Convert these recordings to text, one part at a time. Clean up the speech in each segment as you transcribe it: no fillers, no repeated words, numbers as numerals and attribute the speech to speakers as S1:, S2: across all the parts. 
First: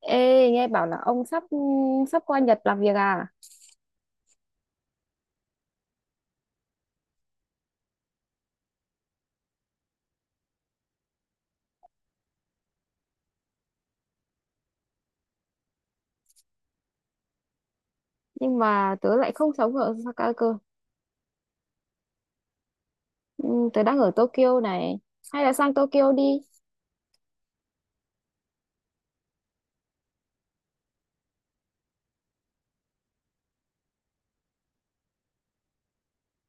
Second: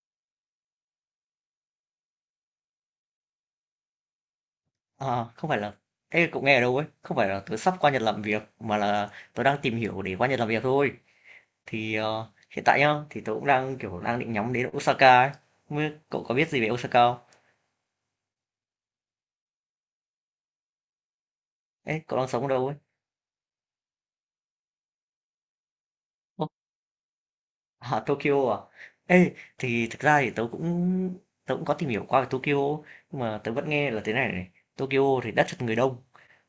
S1: Ê, nghe bảo là ông sắp sắp qua Nhật làm việc à?
S2: Ờ, không phải là Ê, cậu nghe ở đâu ấy? Không phải là tớ sắp qua Nhật làm việc mà là tớ đang tìm hiểu để qua Nhật làm việc thôi. Thì hiện tại nhá, thì tớ cũng đang định nhắm đến Osaka ấy. Không biết cậu có biết gì về Osaka không?
S1: Nhưng mà tớ lại không sống ở Osaka cơ.
S2: Ê, cậu đang sống ở đâu ấy?
S1: Ừ, tớ đang ở Tokyo này. Hay là sang Tokyo đi.
S2: À, Tokyo à? Ê, thì thực ra thì tớ cũng có tìm hiểu qua về Tokyo, nhưng mà tớ vẫn nghe là thế này này. Tokyo thì đất chật người đông,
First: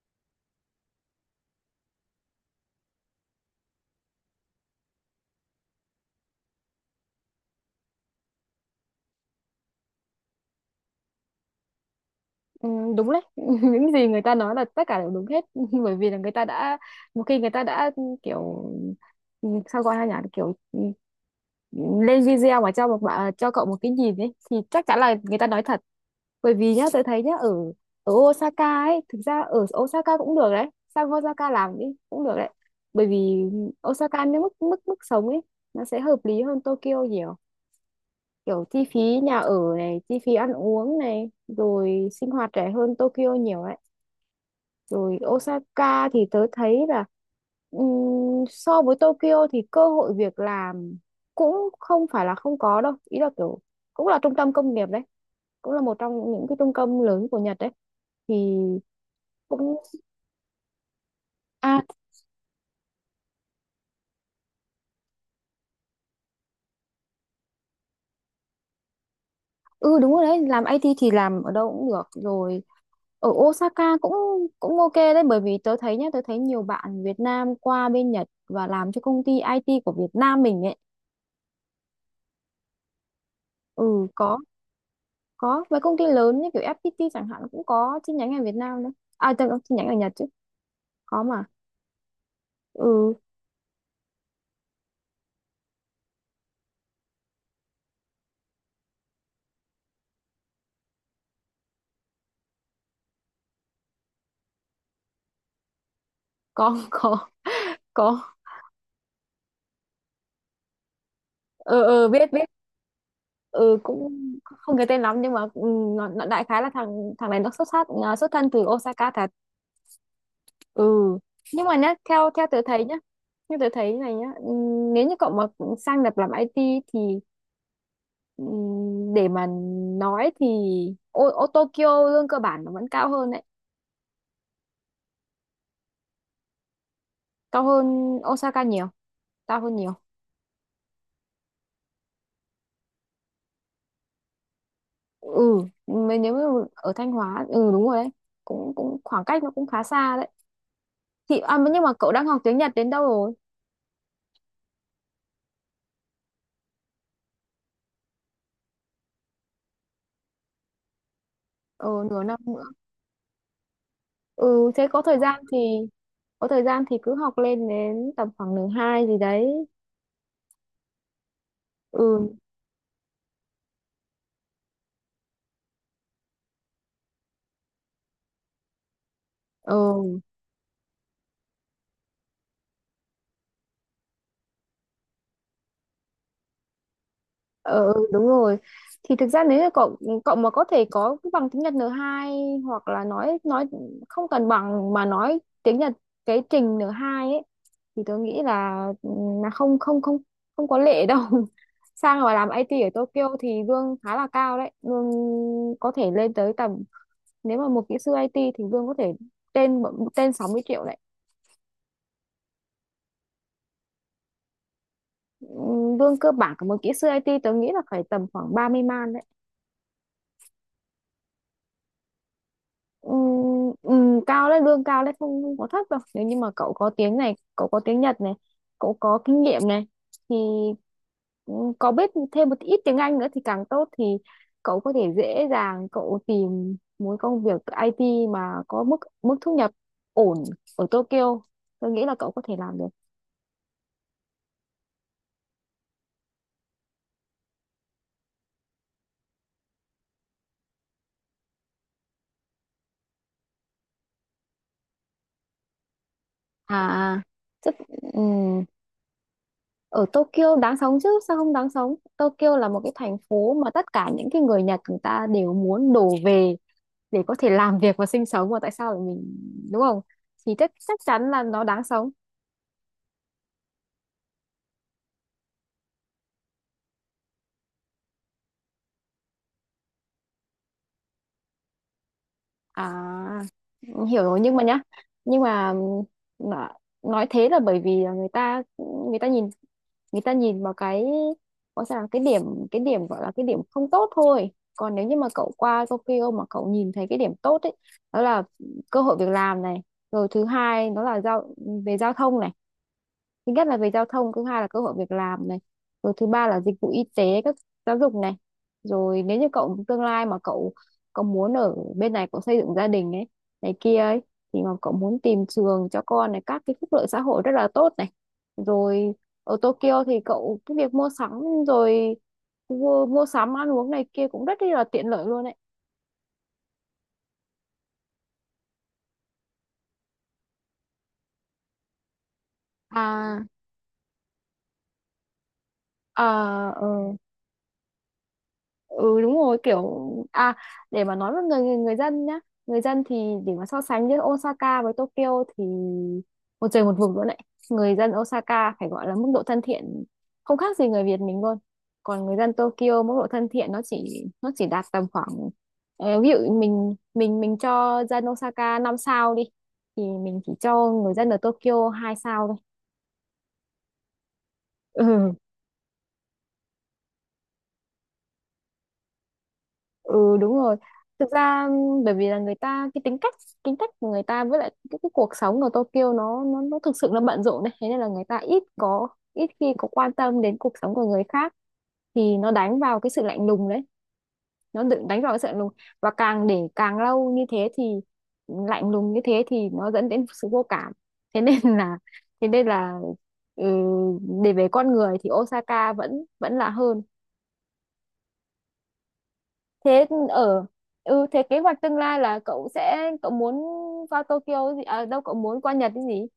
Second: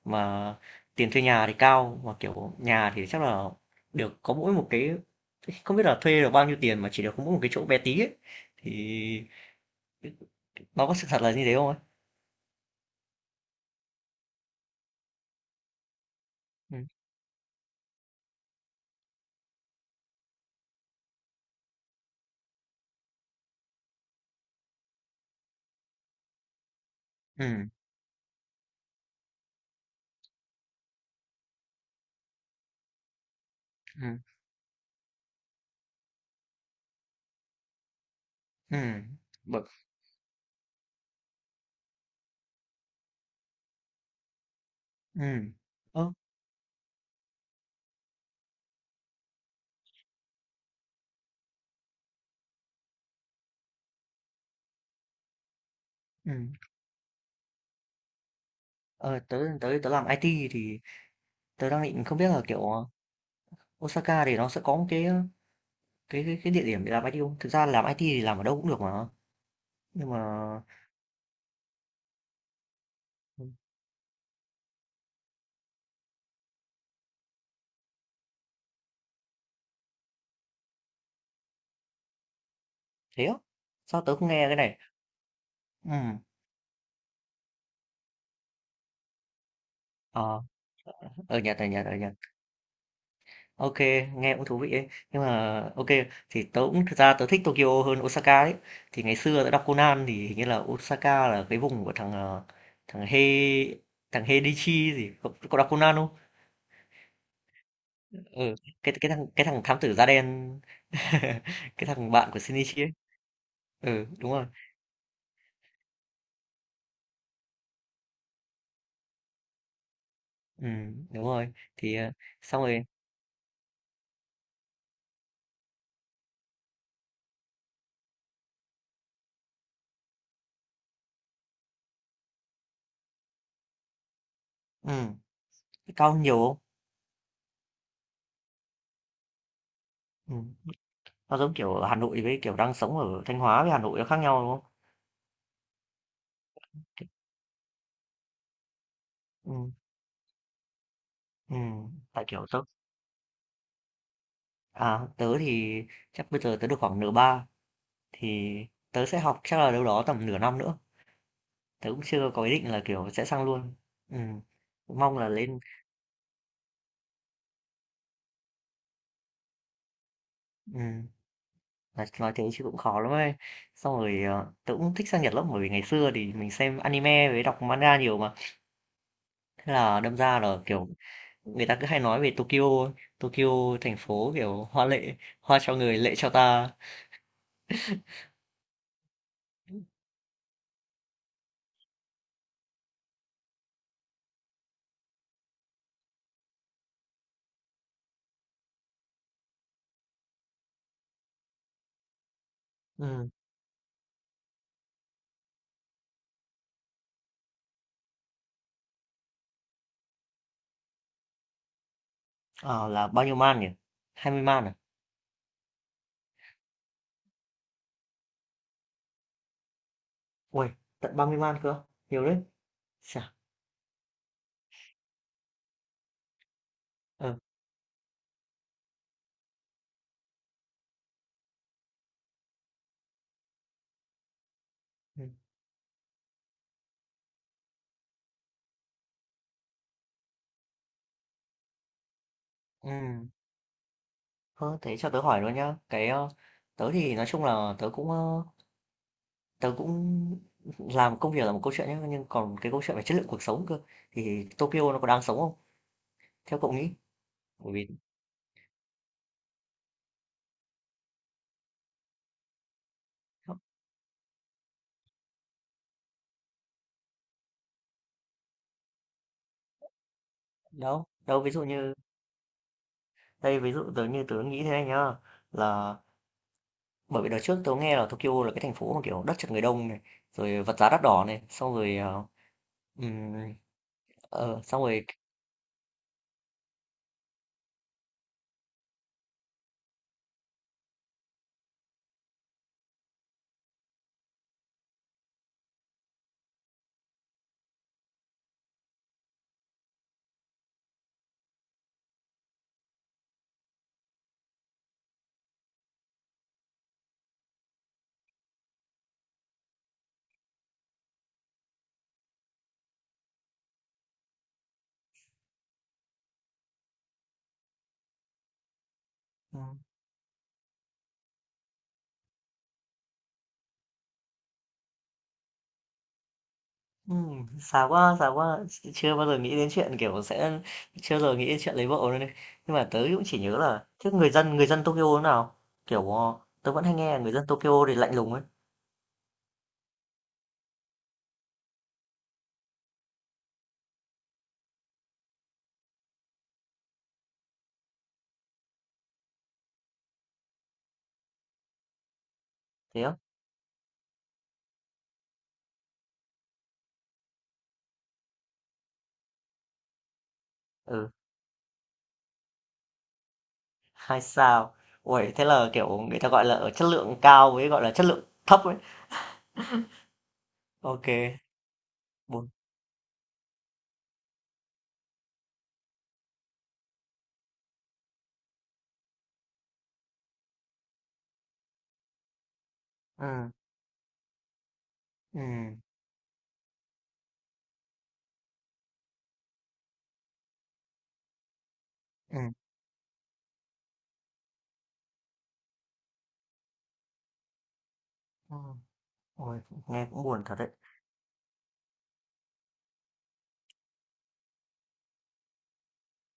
S2: mà tiền thuê nhà thì cao, mà kiểu nhà thì chắc là được có mỗi một cái, không biết là thuê được bao nhiêu tiền mà chỉ được có mỗi một cái chỗ bé tí ấy. Thì nó có sự thật là như thế không ấy?
S1: Ừ, đúng đấy. Những gì người ta nói là tất cả đều đúng hết. Bởi vì là người ta đã
S2: Ừ.
S1: một khi người ta đã kiểu, sao gọi là nhỉ? Kiểu lên video mà cho cậu một cái nhìn ấy, thì chắc chắn là người ta nói thật. Bởi vì nhá, tôi thấy nhá, ở
S2: Ừ.
S1: ở Osaka ấy, thực ra ở Osaka cũng được đấy, sang Osaka làm đi, cũng được đấy. Bởi vì
S2: Ừ.
S1: Osaka nếu mức mức mức sống ấy, nó sẽ hợp lý hơn Tokyo nhiều, kiểu
S2: Ừ.
S1: chi phí nhà ở
S2: Bởi-
S1: này, chi phí ăn uống này, rồi sinh hoạt rẻ hơn Tokyo nhiều ấy. Rồi
S2: Ừ.
S1: Osaka
S2: Ơ,
S1: thì tớ thấy là, so với Tokyo thì cơ hội việc làm cũng không phải là không có đâu, ý là kiểu cũng là trung tâm công nghiệp đấy, cũng là một trong
S2: Ừ.
S1: những cái trung tâm lớn của Nhật đấy. Thì
S2: Ờ, tớ, tớ,
S1: cũng
S2: tớ làm IT thì tớ
S1: à
S2: đang định không biết là kiểu Osaka thì nó sẽ có một cái địa điểm để làm IT không? Thực ra làm IT thì làm ở đâu cũng được mà,
S1: ừ
S2: nhưng
S1: đúng
S2: mà,
S1: rồi đấy, làm IT thì làm ở đâu cũng được rồi, ở Osaka cũng cũng ok đấy. Bởi vì tớ thấy nhá, tớ thấy nhiều bạn Việt Nam qua bên Nhật và làm cho công ty IT của Việt Nam mình ấy.
S2: thế á? Sao
S1: Ừ,
S2: tớ không
S1: có
S2: nghe cái này?
S1: có mấy công ty
S2: Ừm,
S1: lớn như kiểu FPT chẳng hạn cũng có chi nhánh ở Việt Nam đấy. À, tớ chi nhánh ở Nhật chứ,
S2: ờ,
S1: có
S2: ở
S1: mà.
S2: Nhật, ở Nhật, ở Nhật.
S1: Ừ,
S2: Ok, nghe cũng thú vị ấy. Nhưng mà ok thì tớ cũng thực ra tớ thích Tokyo hơn Osaka ấy. Thì ngày xưa tớ đọc Conan thì hình như là Osaka là cái vùng của thằng, ờ, thằng He thằng Heidichi gì, cậu cậu đọc Conan không?
S1: có. Có, có.
S2: Ừ, cái thằng thám tử da đen,
S1: Ừ,
S2: cái
S1: ừ,
S2: thằng bạn
S1: biết,
S2: của
S1: biết.
S2: Shinichi ấy.
S1: Ừ,
S2: Ừ,
S1: cũng
S2: đúng rồi.
S1: không nhớ tên lắm, nhưng mà nó đại khái là thằng thằng này, nó xuất thân từ Osaka thật. Ừ,
S2: Đúng rồi.
S1: nhưng mà nhá,
S2: Thì,
S1: theo theo tớ
S2: xong
S1: thấy
S2: rồi.
S1: nhá, như tớ thấy này nhá, nếu như cậu mà sang Nhật làm IT thì, ừ, để mà nói thì, ô Tokyo lương cơ bản nó vẫn cao hơn đấy,
S2: ừm. Thế cao nhiều không?
S1: cao hơn Osaka nhiều, cao hơn nhiều.
S2: Ừm, nó giống kiểu ở Hà Nội với, kiểu, đang sống ở Thanh Hóa với Hà Nội nó khác nhau, đúng không?
S1: ừ Nếu mà ở
S2: Kiểu
S1: Thanh Hóa, ừ đúng rồi đấy, cũng cũng khoảng cách nó cũng
S2: ừm,
S1: khá xa đấy. Thì nhưng mà cậu
S2: tại,
S1: đang học
S2: kiểu,
S1: tiếng Nhật đến đâu rồi?
S2: tớ thì chắc bây giờ tớ được khoảng nửa ba, thì tớ sẽ học chắc là đâu đó tầm nửa năm nữa, tớ
S1: Ờ
S2: cũng
S1: nửa
S2: chưa
S1: năm.
S2: có ý định là, kiểu, sẽ sang luôn. Ừm,
S1: Ừ, thế có
S2: mong
S1: thời
S2: là
S1: gian thì,
S2: lên
S1: cứ học lên đến tầm khoảng nửa hai gì đấy.
S2: ừm, nói
S1: Ừ.
S2: thế chứ cũng khó lắm ấy. Xong rồi, tớ cũng thích sang Nhật lắm, bởi vì ngày xưa thì mình xem anime với đọc manga nhiều mà, thế là đâm
S1: Ừ,
S2: ra là, kiểu người ta cứ hay nói về Tokyo. Tokyo thành phố kiểu hoa lệ, hoa cho người lệ cho ta.
S1: ừ đúng rồi. Thì thực ra nếu như cậu cậu mà có thể có cái bằng tiếng Nhật N2, hoặc là nói không cần bằng mà nói tiếng Nhật cái trình N2 ấy, thì tôi nghĩ là, là không không không không có lệ đâu. Sang và làm IT ở
S2: Ừ.
S1: Tokyo thì lương khá là cao đấy, lương có thể lên tới tầm, nếu mà một kỹ sư IT thì lương có thể trên trên 60 triệu đấy.
S2: Ờ, là bao nhiêu man nhỉ? 20 man à?
S1: Lương cơ bản của một kỹ sư IT tớ nghĩ là phải tầm khoảng 30 man đấy.
S2: Ui, tận 30 man cơ, nhiều đấy. Chà.
S1: Cao đấy, lương cao đấy, không có thấp đâu. Nếu như mà cậu có tiếng này,
S2: ờ,
S1: cậu có tiếng Nhật này, cậu có kinh nghiệm này, thì có biết thêm một ít tiếng Anh nữa thì càng tốt, thì cậu có thể
S2: ừ.
S1: dễ dàng cậu tìm một công việc IT mà có mức mức thu nhập ổn ở Tokyo, tôi nghĩ là cậu có thể làm được.
S2: Ừ. Ờ, thế cho tớ hỏi luôn nhá, cái tớ thì nói chung là tớ cũng làm công việc là một câu chuyện nhá, nhưng còn cái câu chuyện về chất lượng cuộc sống cơ, thì Tokyo nó có đáng sống không, theo cậu nghĩ?
S1: à
S2: Bởi
S1: rất
S2: vì
S1: ừ, ở Tokyo đáng sống chứ, sao không đáng sống. Tokyo là một cái thành phố mà tất cả những cái người Nhật người ta đều muốn đổ về để có thể làm việc và sinh sống, mà tại sao lại mình, đúng không? Thì chắc chắc
S2: đâu
S1: chắn
S2: đâu,
S1: là
S2: ví dụ
S1: nó đáng
S2: như,
S1: sống.
S2: đây ví dụ tớ, như tớ nghĩ thế này nhá, là bởi vì đợt trước tớ nghe là Tokyo là cái thành phố mà, kiểu, đất chật người đông này, rồi vật giá đắt đỏ này, xong rồi, ừm,
S1: À, hiểu rồi, nhưng mà nhá,
S2: xong rồi.
S1: nhưng mà nó- nói thế là bởi vì là người ta, người ta nhìn người ta nhìn vào cái, gọi sao là cái điểm, cái điểm gọi là cái điểm không tốt thôi. Còn nếu như mà cậu qua Tokyo mà cậu nhìn thấy cái điểm tốt ấy, đó là cơ hội việc làm này, rồi thứ hai nó là về giao thông này, thứ nhất là về giao thông, thứ hai là cơ hội việc làm này, rồi thứ ba là dịch vụ y tế, các giáo dục này. Rồi nếu như cậu tương lai mà cậu cậu muốn ở bên này, cậu xây dựng gia đình ấy, này kia ấy, thì mà cậu muốn tìm trường cho con này, các cái phúc lợi xã hội rất là tốt này. Rồi ở
S2: ừm,
S1: Tokyo thì cậu cái việc mua sắm, rồi mua sắm ăn uống này kia cũng rất là tiện lợi luôn ấy.
S2: xa quá, chưa bao giờ nghĩ đến chuyện, kiểu, sẽ chưa bao giờ nghĩ đến chuyện lấy vợ luôn ấy. Nhưng mà tớ cũng chỉ
S1: à
S2: nhớ là thế, người dân Tokyo thế nào? Kiểu
S1: à
S2: tớ vẫn
S1: ờ,
S2: hay nghe là người dân Tokyo thì lạnh lùng ấy,
S1: ừ đúng rồi kiểu à. Để mà nói với người người, người dân nhá, người dân thì, để mà so sánh giữa Osaka với Tokyo thì một trời một vực luôn đấy. Người dân Osaka phải gọi là mức độ thân thiện không khác gì người Việt mình luôn. Còn người dân
S2: thế
S1: Tokyo mức
S2: á?
S1: độ thân thiện nó chỉ, đạt tầm khoảng, ờ, ví dụ mình mình cho dân Osaka 5 sao đi thì mình chỉ cho
S2: Ừ,
S1: người dân ở Tokyo 2 sao thôi.
S2: hai sao.
S1: Ừ,
S2: Ui, thế là kiểu người ta gọi là ở chất lượng cao với gọi là chất lượng thấp ấy.
S1: ừ đúng rồi.
S2: Ok,
S1: Thực ra bởi vì là
S2: bốn.
S1: người ta cái tính cách, của người ta với lại cái cuộc sống ở Tokyo nó thực sự nó bận rộn đấy. Thế nên là người ta ít có, ít khi có quan tâm đến cuộc sống của người khác, thì nó đánh vào cái sự lạnh
S2: Ừ,
S1: lùng đấy, nó tự đánh vào cái
S2: ừ,
S1: sự lạnh lùng. Và càng để càng lâu như thế thì lạnh lùng như thế thì nó dẫn đến sự vô cảm, thế nên là,
S2: ừ.
S1: thế nên là ừ, để về con người thì Osaka vẫn vẫn là hơn.
S2: Ừ. Ôi,
S1: Thế
S2: nghe cũng buồn thật
S1: ở
S2: đấy.
S1: ừ thế kế hoạch tương lai là cậu muốn qua Tokyo gì à, đâu cậu muốn qua Nhật cái gì?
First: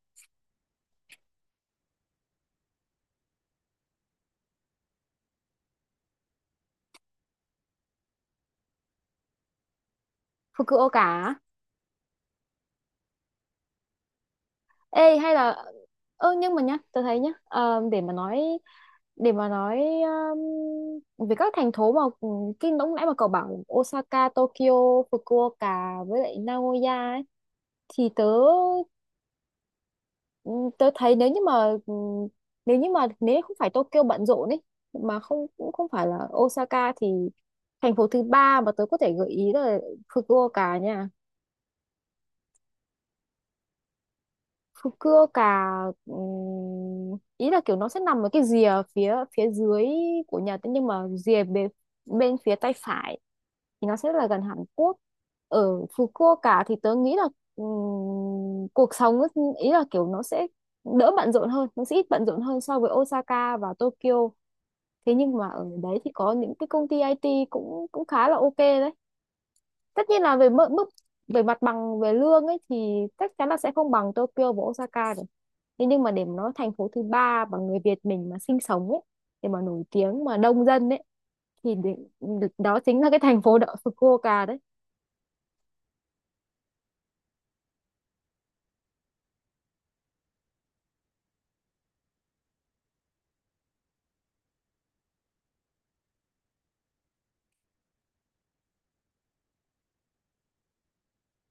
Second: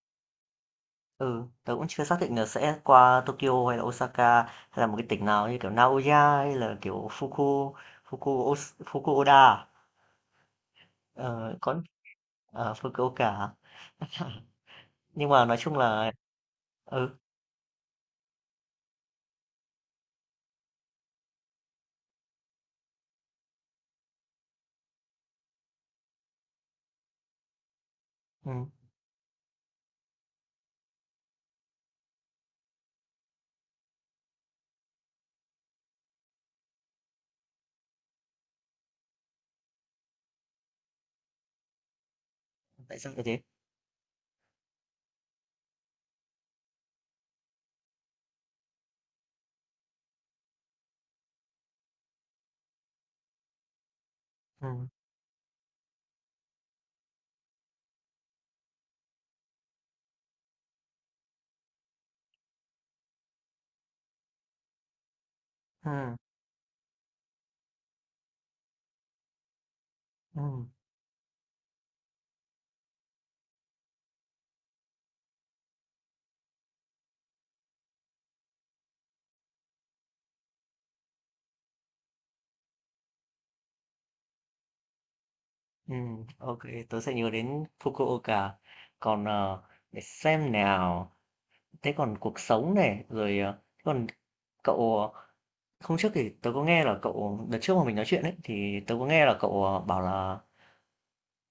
S2: Ừ, tớ cũng chưa xác định là sẽ qua Tokyo hay là Osaka hay là một cái tỉnh nào như kiểu Naoya hay là kiểu Fuku Fuku Os- Fukuoka à?
S1: Fukuoka á?
S2: Ờ, có. Ờ, Fukuoka à?
S1: Ê
S2: Nhưng
S1: hay
S2: mà
S1: là,
S2: nói chung là
S1: nhưng mà nhá, tôi
S2: ừ.
S1: thấy nhá, để mà nói, để mà nói, về các thành phố mà, cái lúc nãy mà cậu bảo Osaka, Tokyo, Fukuoka với lại Nagoya ấy, thì tớ,
S2: Ừ,
S1: ừ, tôi thấy nếu như mà, nếu như mà nếu không phải Tokyo bận rộn ấy, mà không cũng không phải là Osaka, thì thành phố thứ ba mà tôi có thể gợi ý là Fukuoka nha.
S2: tại sao lại thế?
S1: Fukuoka, ý là kiểu nó sẽ nằm ở cái rìa phía phía dưới của Nhật ấy, nhưng mà rìa bên, bên phía tay phải thì nó sẽ là gần Hàn
S2: Ừ,
S1: Quốc. Ở Fukuoka thì tớ nghĩ là, cuộc sống ấy, ý là kiểu nó sẽ đỡ bận rộn hơn, nó sẽ ít bận rộn hơn so với Osaka và Tokyo. Thế nhưng mà ở đấy thì
S2: ừ,
S1: có những cái công ty IT cũng cũng khá là ok đấy. Tất nhiên là về
S2: ừ,
S1: mức mức, về mặt bằng về lương ấy thì chắc chắn là sẽ không bằng Tokyo và Osaka rồi. Thế nhưng mà để mà nói thành phố thứ ba mà người Việt mình mà sinh sống ấy, để mà nổi tiếng mà đông dân ấy, thì đó chính là cái thành phố đó, Fukuoka đấy.
S2: ừ. Ok, tớ sẽ nhớ đến Fukuoka. Còn để xem nào. Thế còn cuộc sống này, rồi, thế còn cậu, hôm trước thì tớ có nghe là cậu đợt trước mà mình nói chuyện ấy, thì tớ có nghe là cậu, bảo là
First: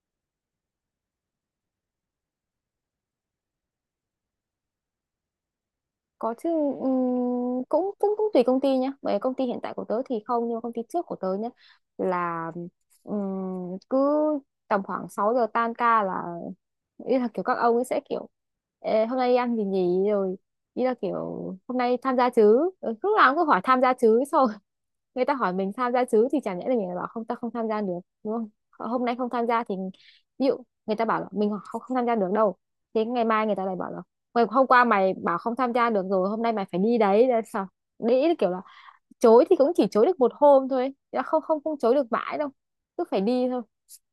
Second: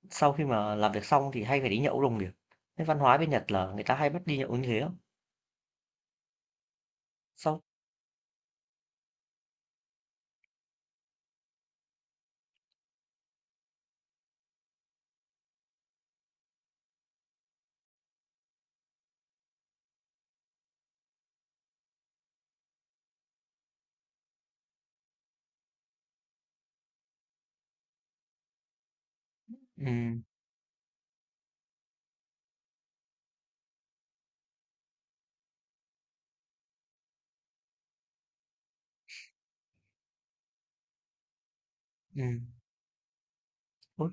S2: sau khi mà làm việc xong thì hay phải đi nhậu đồng nghiệp. Thế văn hóa bên Nhật là người ta hay bắt đi nhậu như thế không?
S1: Có chứ.
S2: Sau.
S1: Cũng cũng cũng tùy công ty nhá. Bởi công ty hiện tại của tớ thì không, nhưng mà công ty trước của tớ nhá là, cứ tầm khoảng 6 giờ tan ca là, ý là kiểu các ông ấy sẽ kiểu, "Ê, hôm nay đi ăn gì nhỉ," rồi ý là kiểu hôm nay tham gia chứ. Ừ, lúc nào cũng cứ hỏi tham gia chứ. Xong người ta hỏi mình tham gia chứ thì chả nhẽ là mình lại bảo không, ta không tham gia được, đúng không? Hôm nay không tham gia thì,
S2: ừm,
S1: ví dụ người ta bảo là mình không tham gia được đâu, thế ngày mai người ta lại bảo là, Hôm qua mày bảo không tham gia được, rồi hôm nay mày phải đi đấy." Thế là sao? Đấy, kiểu là chối thì cũng chỉ chối được một hôm thôi, chứ không không không chối được mãi
S2: ừm,
S1: đâu, cứ phải đi thôi.
S2: Ơ.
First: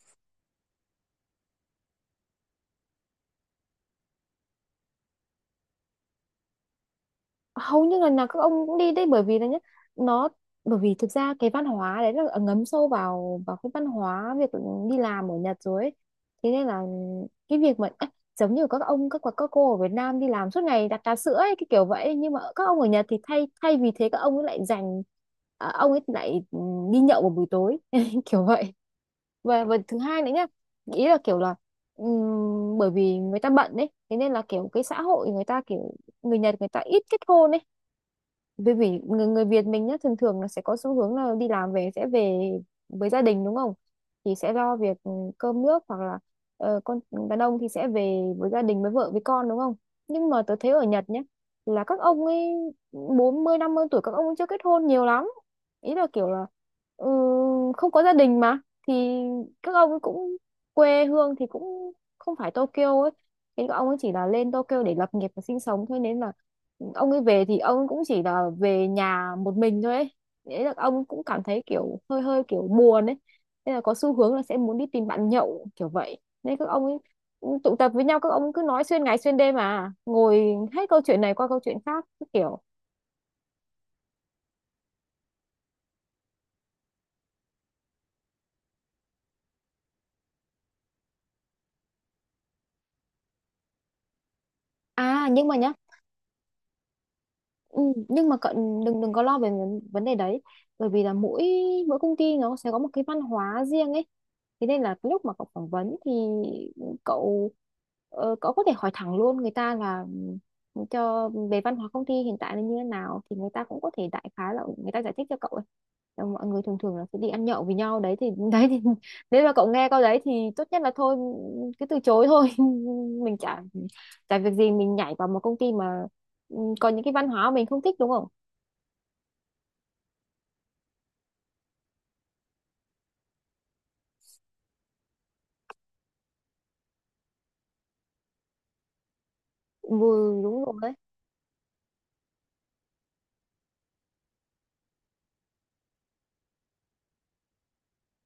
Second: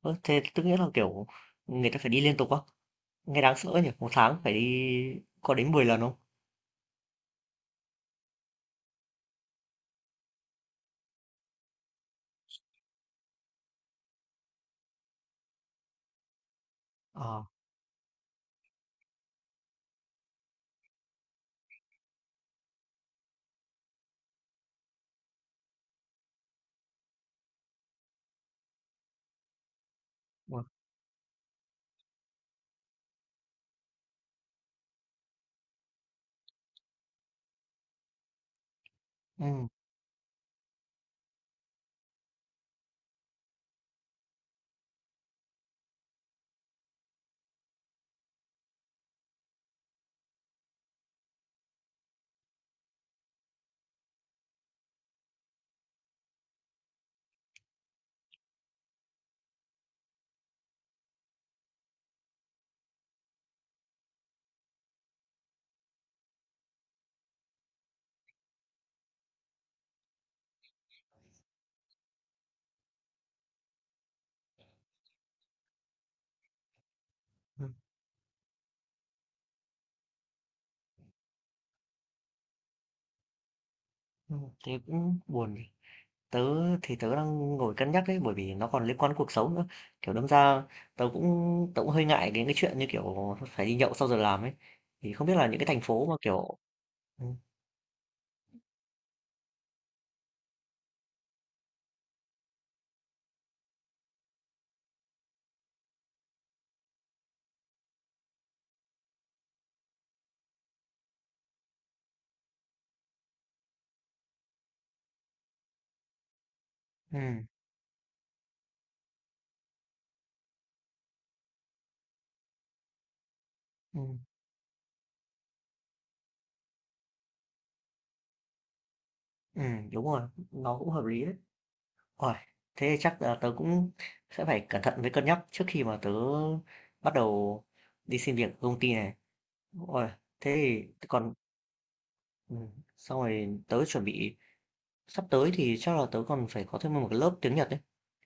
S2: thế tức nghĩa là, kiểu, người ta phải đi liên tục á? Nghe đáng sợ nhỉ? Một tháng phải đi có đến 10 lần không?
S1: Hầu như lần nào các ông cũng đi đấy, bởi vì là nhá nó, bởi vì thực ra cái văn hóa đấy là ngấm sâu vào vào cái văn hóa việc đi làm ở Nhật rồi ấy. Thế nên là
S2: Ờ.
S1: cái việc mà á, giống như các ông các cô ở Việt Nam đi làm suốt ngày đặt trà sữa ấy, cái kiểu vậy, nhưng mà các ông ở Nhật thì thay thay vì thế các ông ấy lại dành, à, ông ấy lại, đi nhậu vào buổi tối. Kiểu vậy. Và thứ hai nữa nhá,
S2: Uầy.
S1: ý là kiểu là, bởi vì người ta bận đấy, thế nên là kiểu cái xã hội người ta kiểu, người Nhật người ta ít kết hôn ấy. Bởi vì người Việt
S2: ừm,
S1: mình nhá thường thường là sẽ có xu hướng là đi làm về sẽ về với gia đình, đúng không? Thì sẽ lo việc, cơm nước, hoặc là, con, đàn ông thì sẽ về với gia đình với vợ với con, đúng không? Nhưng mà tớ thấy ở Nhật nhá, là các ông ấy 40, 50 tuổi các ông ấy chưa kết hôn nhiều lắm. Ý là kiểu là, ừ, không có gia đình mà, thì các ông ấy cũng quê hương thì cũng không phải Tokyo ấy, thì các ông ấy chỉ là lên Tokyo để lập nghiệp và sinh sống thôi, nên là ông ấy về thì ông cũng chỉ là về nhà một mình thôi ấy. Thế là ông cũng cảm thấy kiểu hơi hơi kiểu buồn ấy, nên là có xu hướng là sẽ muốn đi tìm bạn nhậu, kiểu vậy nên các ông ấy
S2: ừm,
S1: tụ tập với nhau, các ông cứ nói xuyên ngày xuyên đêm mà ngồi hết câu chuyện này qua câu chuyện khác cứ kiểu.
S2: thế cũng buồn nhỉ? Tớ thì tớ đang ngồi cân nhắc đấy, bởi vì nó còn liên quan đến cuộc sống nữa. Kiểu đâm ra tớ cũng hơi ngại đến cái chuyện như kiểu phải đi nhậu sau giờ làm ấy. Thì không biết là
S1: Nhưng mà
S2: những cái
S1: nhá.
S2: thành phố mà kiểu ừ,
S1: Ừ, nhưng mà cậu đừng đừng có lo về vấn vấn đề đấy. Bởi vì là mỗi mỗi công ty nó sẽ có một cái văn hóa riêng ấy, thế nên là lúc mà cậu phỏng vấn thì cậu, cậu có thể hỏi thẳng luôn người ta là, cho về văn hóa công ty hiện tại là như thế nào, thì người ta cũng có thể đại khái là, người ta giải thích cho cậu ấy. Ờ, mọi người thường thường là sẽ
S2: ừ,
S1: đi ăn nhậu với nhau đấy, thì đấy thì nếu mà cậu nghe câu đấy thì tốt nhất là thôi, cứ từ chối thôi. Mình chả
S2: ừ,
S1: tại việc gì mình nhảy vào một công ty mà, có những cái văn hóa mình không thích, đúng không?
S2: ừ, đúng rồi, nó cũng hợp lý đấy. Ôi, thế chắc là tớ cũng sẽ phải cẩn thận với cân nhắc trước khi mà tớ bắt đầu đi xin việc ở công ty này.
S1: Ừ
S2: Ôi, thế
S1: đúng rồi đấy.
S2: thì còn ừ, xong rồi tớ chuẩn bị. Sắp tới thì chắc là tớ còn phải có thêm một cái lớp tiếng Nhật đấy.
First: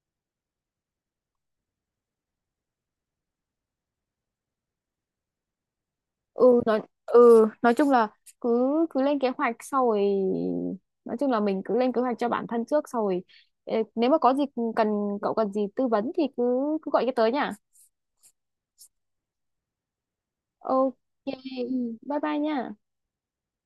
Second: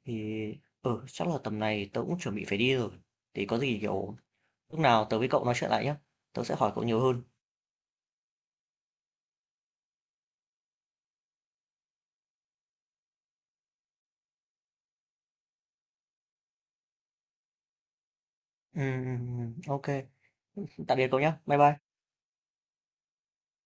S2: Thì, ừ, chắc là tầm này tớ cũng chuẩn bị phải đi rồi. Thì có gì, kiểu, lúc nào tớ với cậu nói chuyện lại nhá. Tớ
S1: Ừ
S2: sẽ hỏi cậu nhiều hơn.
S1: nói chung là cứ cứ lên kế hoạch, sau rồi nói chung là mình cứ lên kế hoạch cho bản thân trước, sau rồi ê, nếu mà có gì cần, cậu cần gì tư vấn thì cứ cứ gọi cái tới nha.
S2: Ok.
S1: Ok,
S2: Tạm biệt cậu nhá. Bye bye.
S1: bye bye nha.